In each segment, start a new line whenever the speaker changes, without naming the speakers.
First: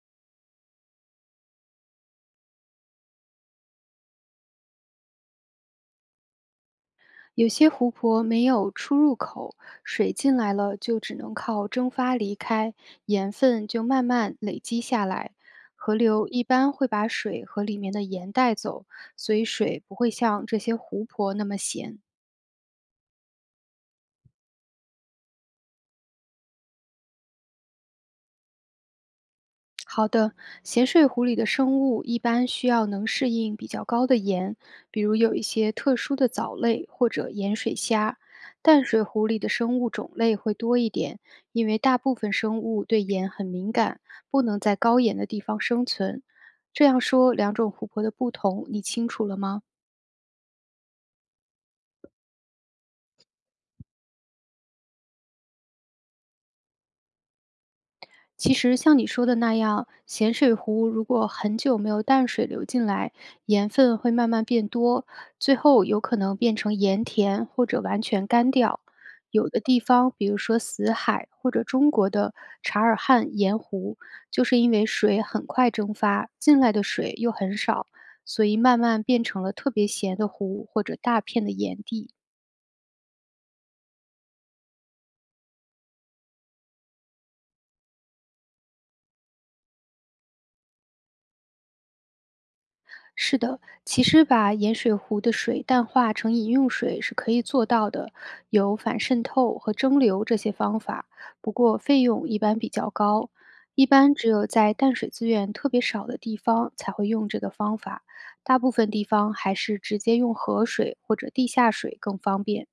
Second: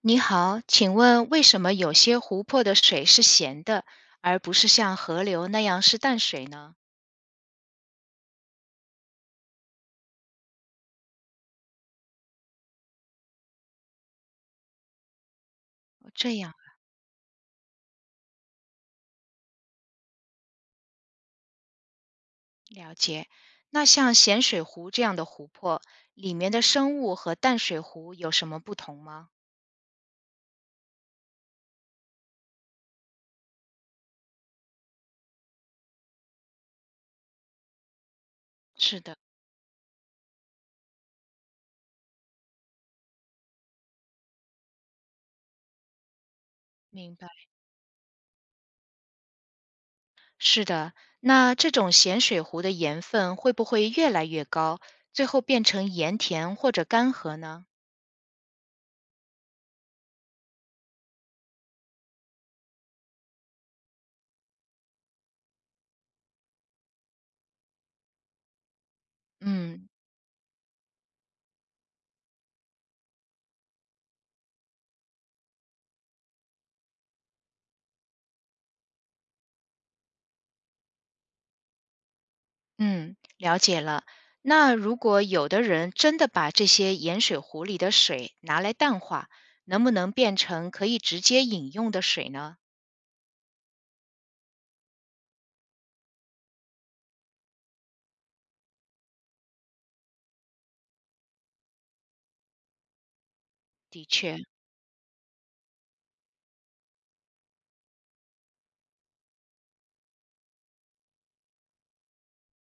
你好，请问为什么有些湖泊的水是咸的，而不是像河流那样是淡水呢？
有些湖泊没有出入口，水进来了就只能靠蒸发离开，盐分就慢慢累积下来。河流
这
一
样，
般会把水和里面的盐带走，所以水不会像这些湖泊那么咸。
了解。那像咸水湖这样的湖泊，里面的生物和淡水湖有什么不同吗？
好的，咸水湖里的生物一般需要能适应比较高的盐，比如有一些特殊的藻类或者盐水虾。淡
是
水
的，
湖里的生物种类会多一点，因为大部分生物对盐很敏感，不能在高盐的地方生存。这样
明白。
说，两种湖泊的不同，你清楚了吗？
是的，那这种咸水湖的盐分会不会越来越高，最后变成盐田或者干涸呢？
其实像你说的那样，咸水湖如果很久没有淡水流进来，盐分会慢慢变多，最后有可能变成盐田或者完全干掉。有的地
嗯，
方，比如说死海或者中国的察尔汗盐湖，就是因为水很快蒸发，进来的水又很少，所以慢慢变成了特别咸的湖或者大片的盐地。
嗯，了解了。那如果有的人真的把这些盐水壶里的水拿来淡化，能不能变成可以直接饮用的水呢？
是的，其实把盐水湖的水淡化成饮用水是可以做到的，有反渗透和蒸馏这些方法，不过费用一般比较高，一
的
般只
确，
有在淡水资源特别少的地方才会用这个方法，大部分地方还是直接用河水或者地下水更方便。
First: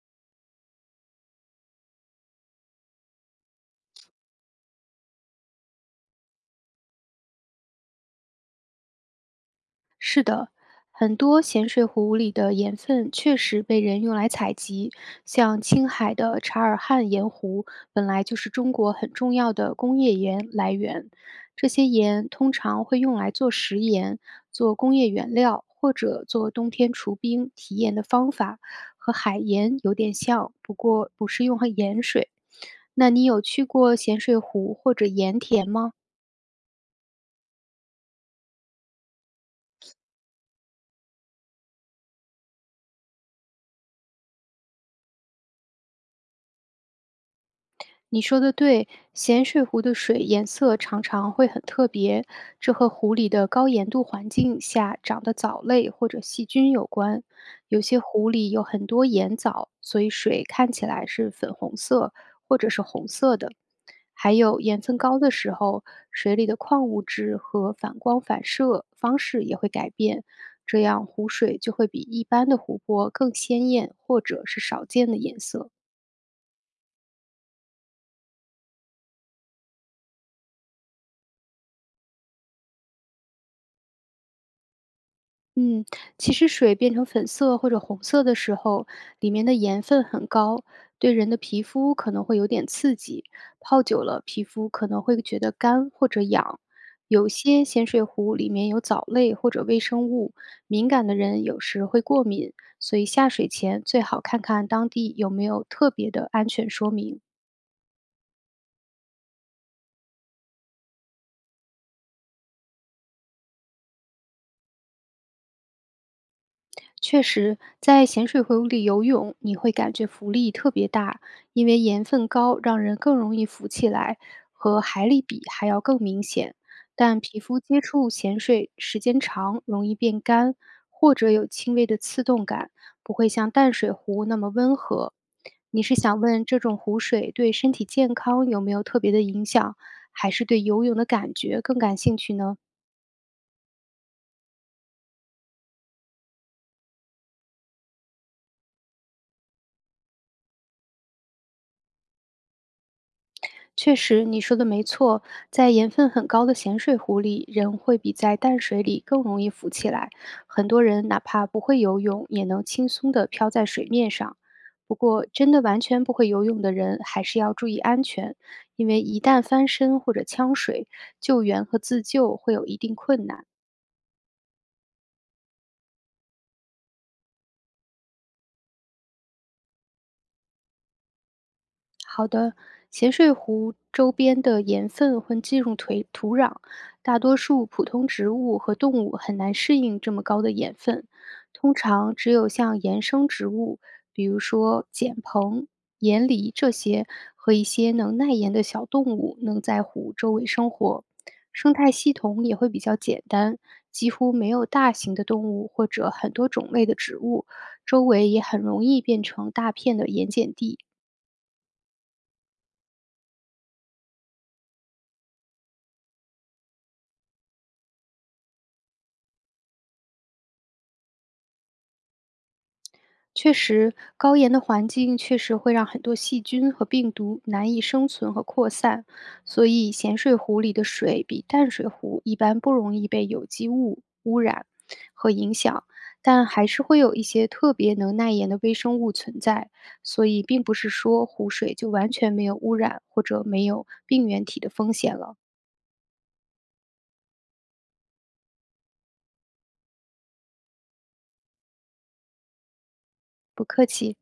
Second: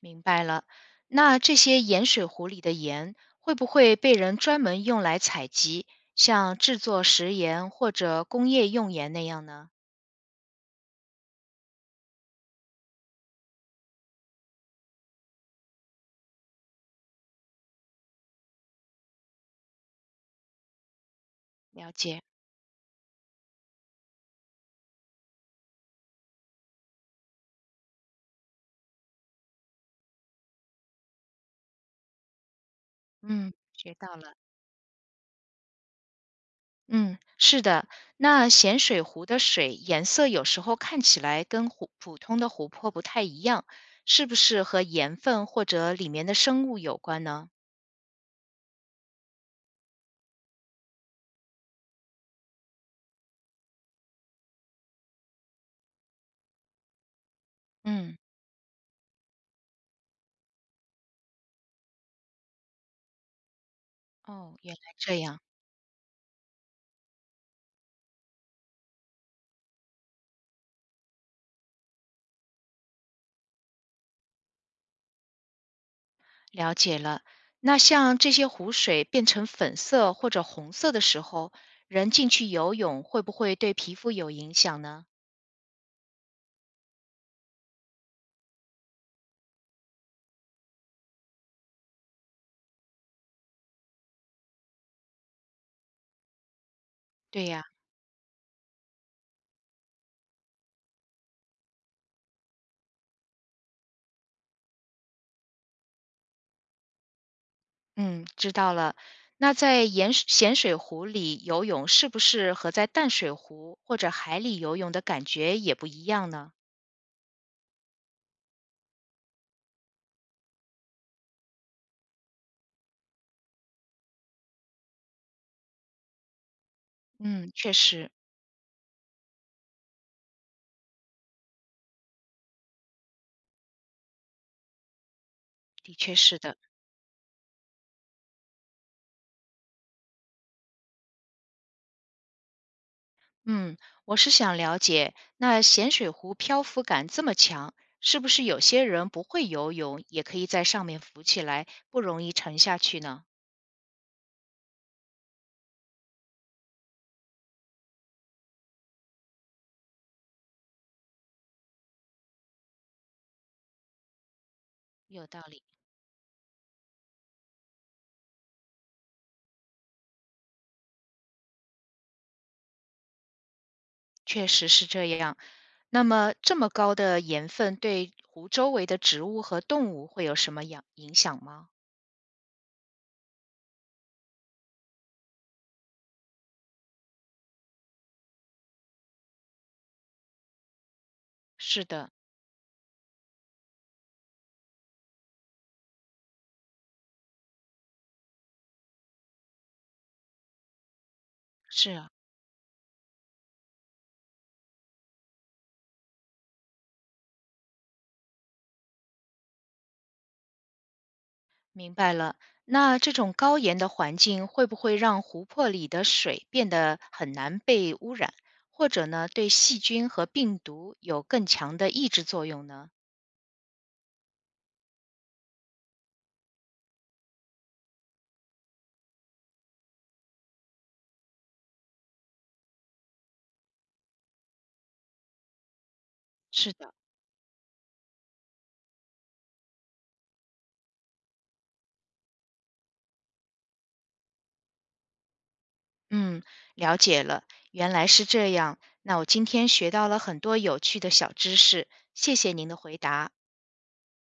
明白了。那这些盐水壶里的盐会不会被人专门用来采集，像制作食盐或者工业用盐那样呢？
是的，很多咸水湖里的盐分确实被人用来采集，像青海的察尔汗盐湖本来就是中国很重要的工业盐来源，这些
了解，
盐通常会用来做食盐、做工业原料或者做冬天除冰提盐的方法，和海盐有点像，不过不是用和盐水。那你有
嗯，
去
学
过
到
咸
了。
水湖或者盐田吗？
嗯，是的，那咸水湖的水颜色有时候看起来跟湖普通的湖泊不太一样，是不是和盐分或者里面的生物有关呢？
你说的对，咸水湖的水颜色常常会很特别，这和湖里的高盐度环境下长的藻类或者细菌有关。有些
嗯，
湖里有很多盐藻，所以水看起来是粉红色或者是红色的。还
哦，
有
原来
盐分高
这
的
样，
时候，水里的矿物质和反光反射方式也会改变，这样湖水就会比一般的湖泊更鲜艳或者是少见的颜色。
了解了。那像这些湖水变成粉色或者红色的时候，人进去游泳会不会对皮肤有影响呢？
嗯，其实水变成粉色或者红色的时候，里面的盐分很高，对人的皮肤可能会有点刺激。泡久了，皮肤可能会觉得干或者痒。有
对呀、
些咸水湖里面有藻类或者微生物，敏感的人有时会过敏，所以下水前最好看看当地有没有特别的安全说明。
嗯，知道了。那在盐水咸水湖里游泳，是不是和在淡水湖或者海里游泳的感觉也不一样呢？
确实，在咸水湖里游泳，你会感觉浮力特别大，因为盐分高，让人更容易浮起来，和海里比还要更明显。但皮
嗯，
肤
确
接触
实，
咸水时间长，容易变干，或者有轻微的刺痛感，不会像淡水湖那么温和。你
的
是
确
想
是
问
的。
这种湖水对身体健康有没有特别的影响，还是对游泳的感觉更感兴趣呢？
嗯，我是想了解，那咸水湖漂浮感这么强，是不是有些人不会游泳也可以在上面浮起来，不容易沉下去呢？
确实，你说的没错，在盐分很高的咸水湖里，人会比在淡水里更容易浮起来。很多人哪怕不会游泳，也能轻松地漂在水面上。不
有
过，
道
真的
理，
完全不会游泳的人，还是要注意安全，因为一旦翻身或者呛水，救援和自救会有一定困难。
确实是这样。那么这么高的盐分对湖周围的植物和动物会有什么影响吗？
好的，咸水湖周边的盐分会进入土壤，大多数普通植物和动物很难适应这么高的盐分。通
是的，
常只有像盐生植物，比如说碱蓬、盐梨这些，和一些能耐盐的小动物能在湖周围生活。生
是
态
啊，
系统也会比较简单，几乎没有大型的动物或者很多种类的植物，周围也很容易变成大片的盐碱地。
明白了。那这种高盐的环境会不会让湖泊里的水变得很难被污染，或者呢，对细菌和病毒有更强的抑制作用呢？
确实，高盐的环境确实会让很多细菌和病毒难以生存和扩散，所以咸水湖里的水比淡水湖一般不容易被有机物污染和影响，但还
是
是
的，
会有一些特别能耐盐的微生物存在，所以并不是说湖水就完全没有污染或者没有病原体的风险了。
嗯，了解了，原来是这样。那我今天学到了很多有趣的小知识，谢谢您的回答。
不客气。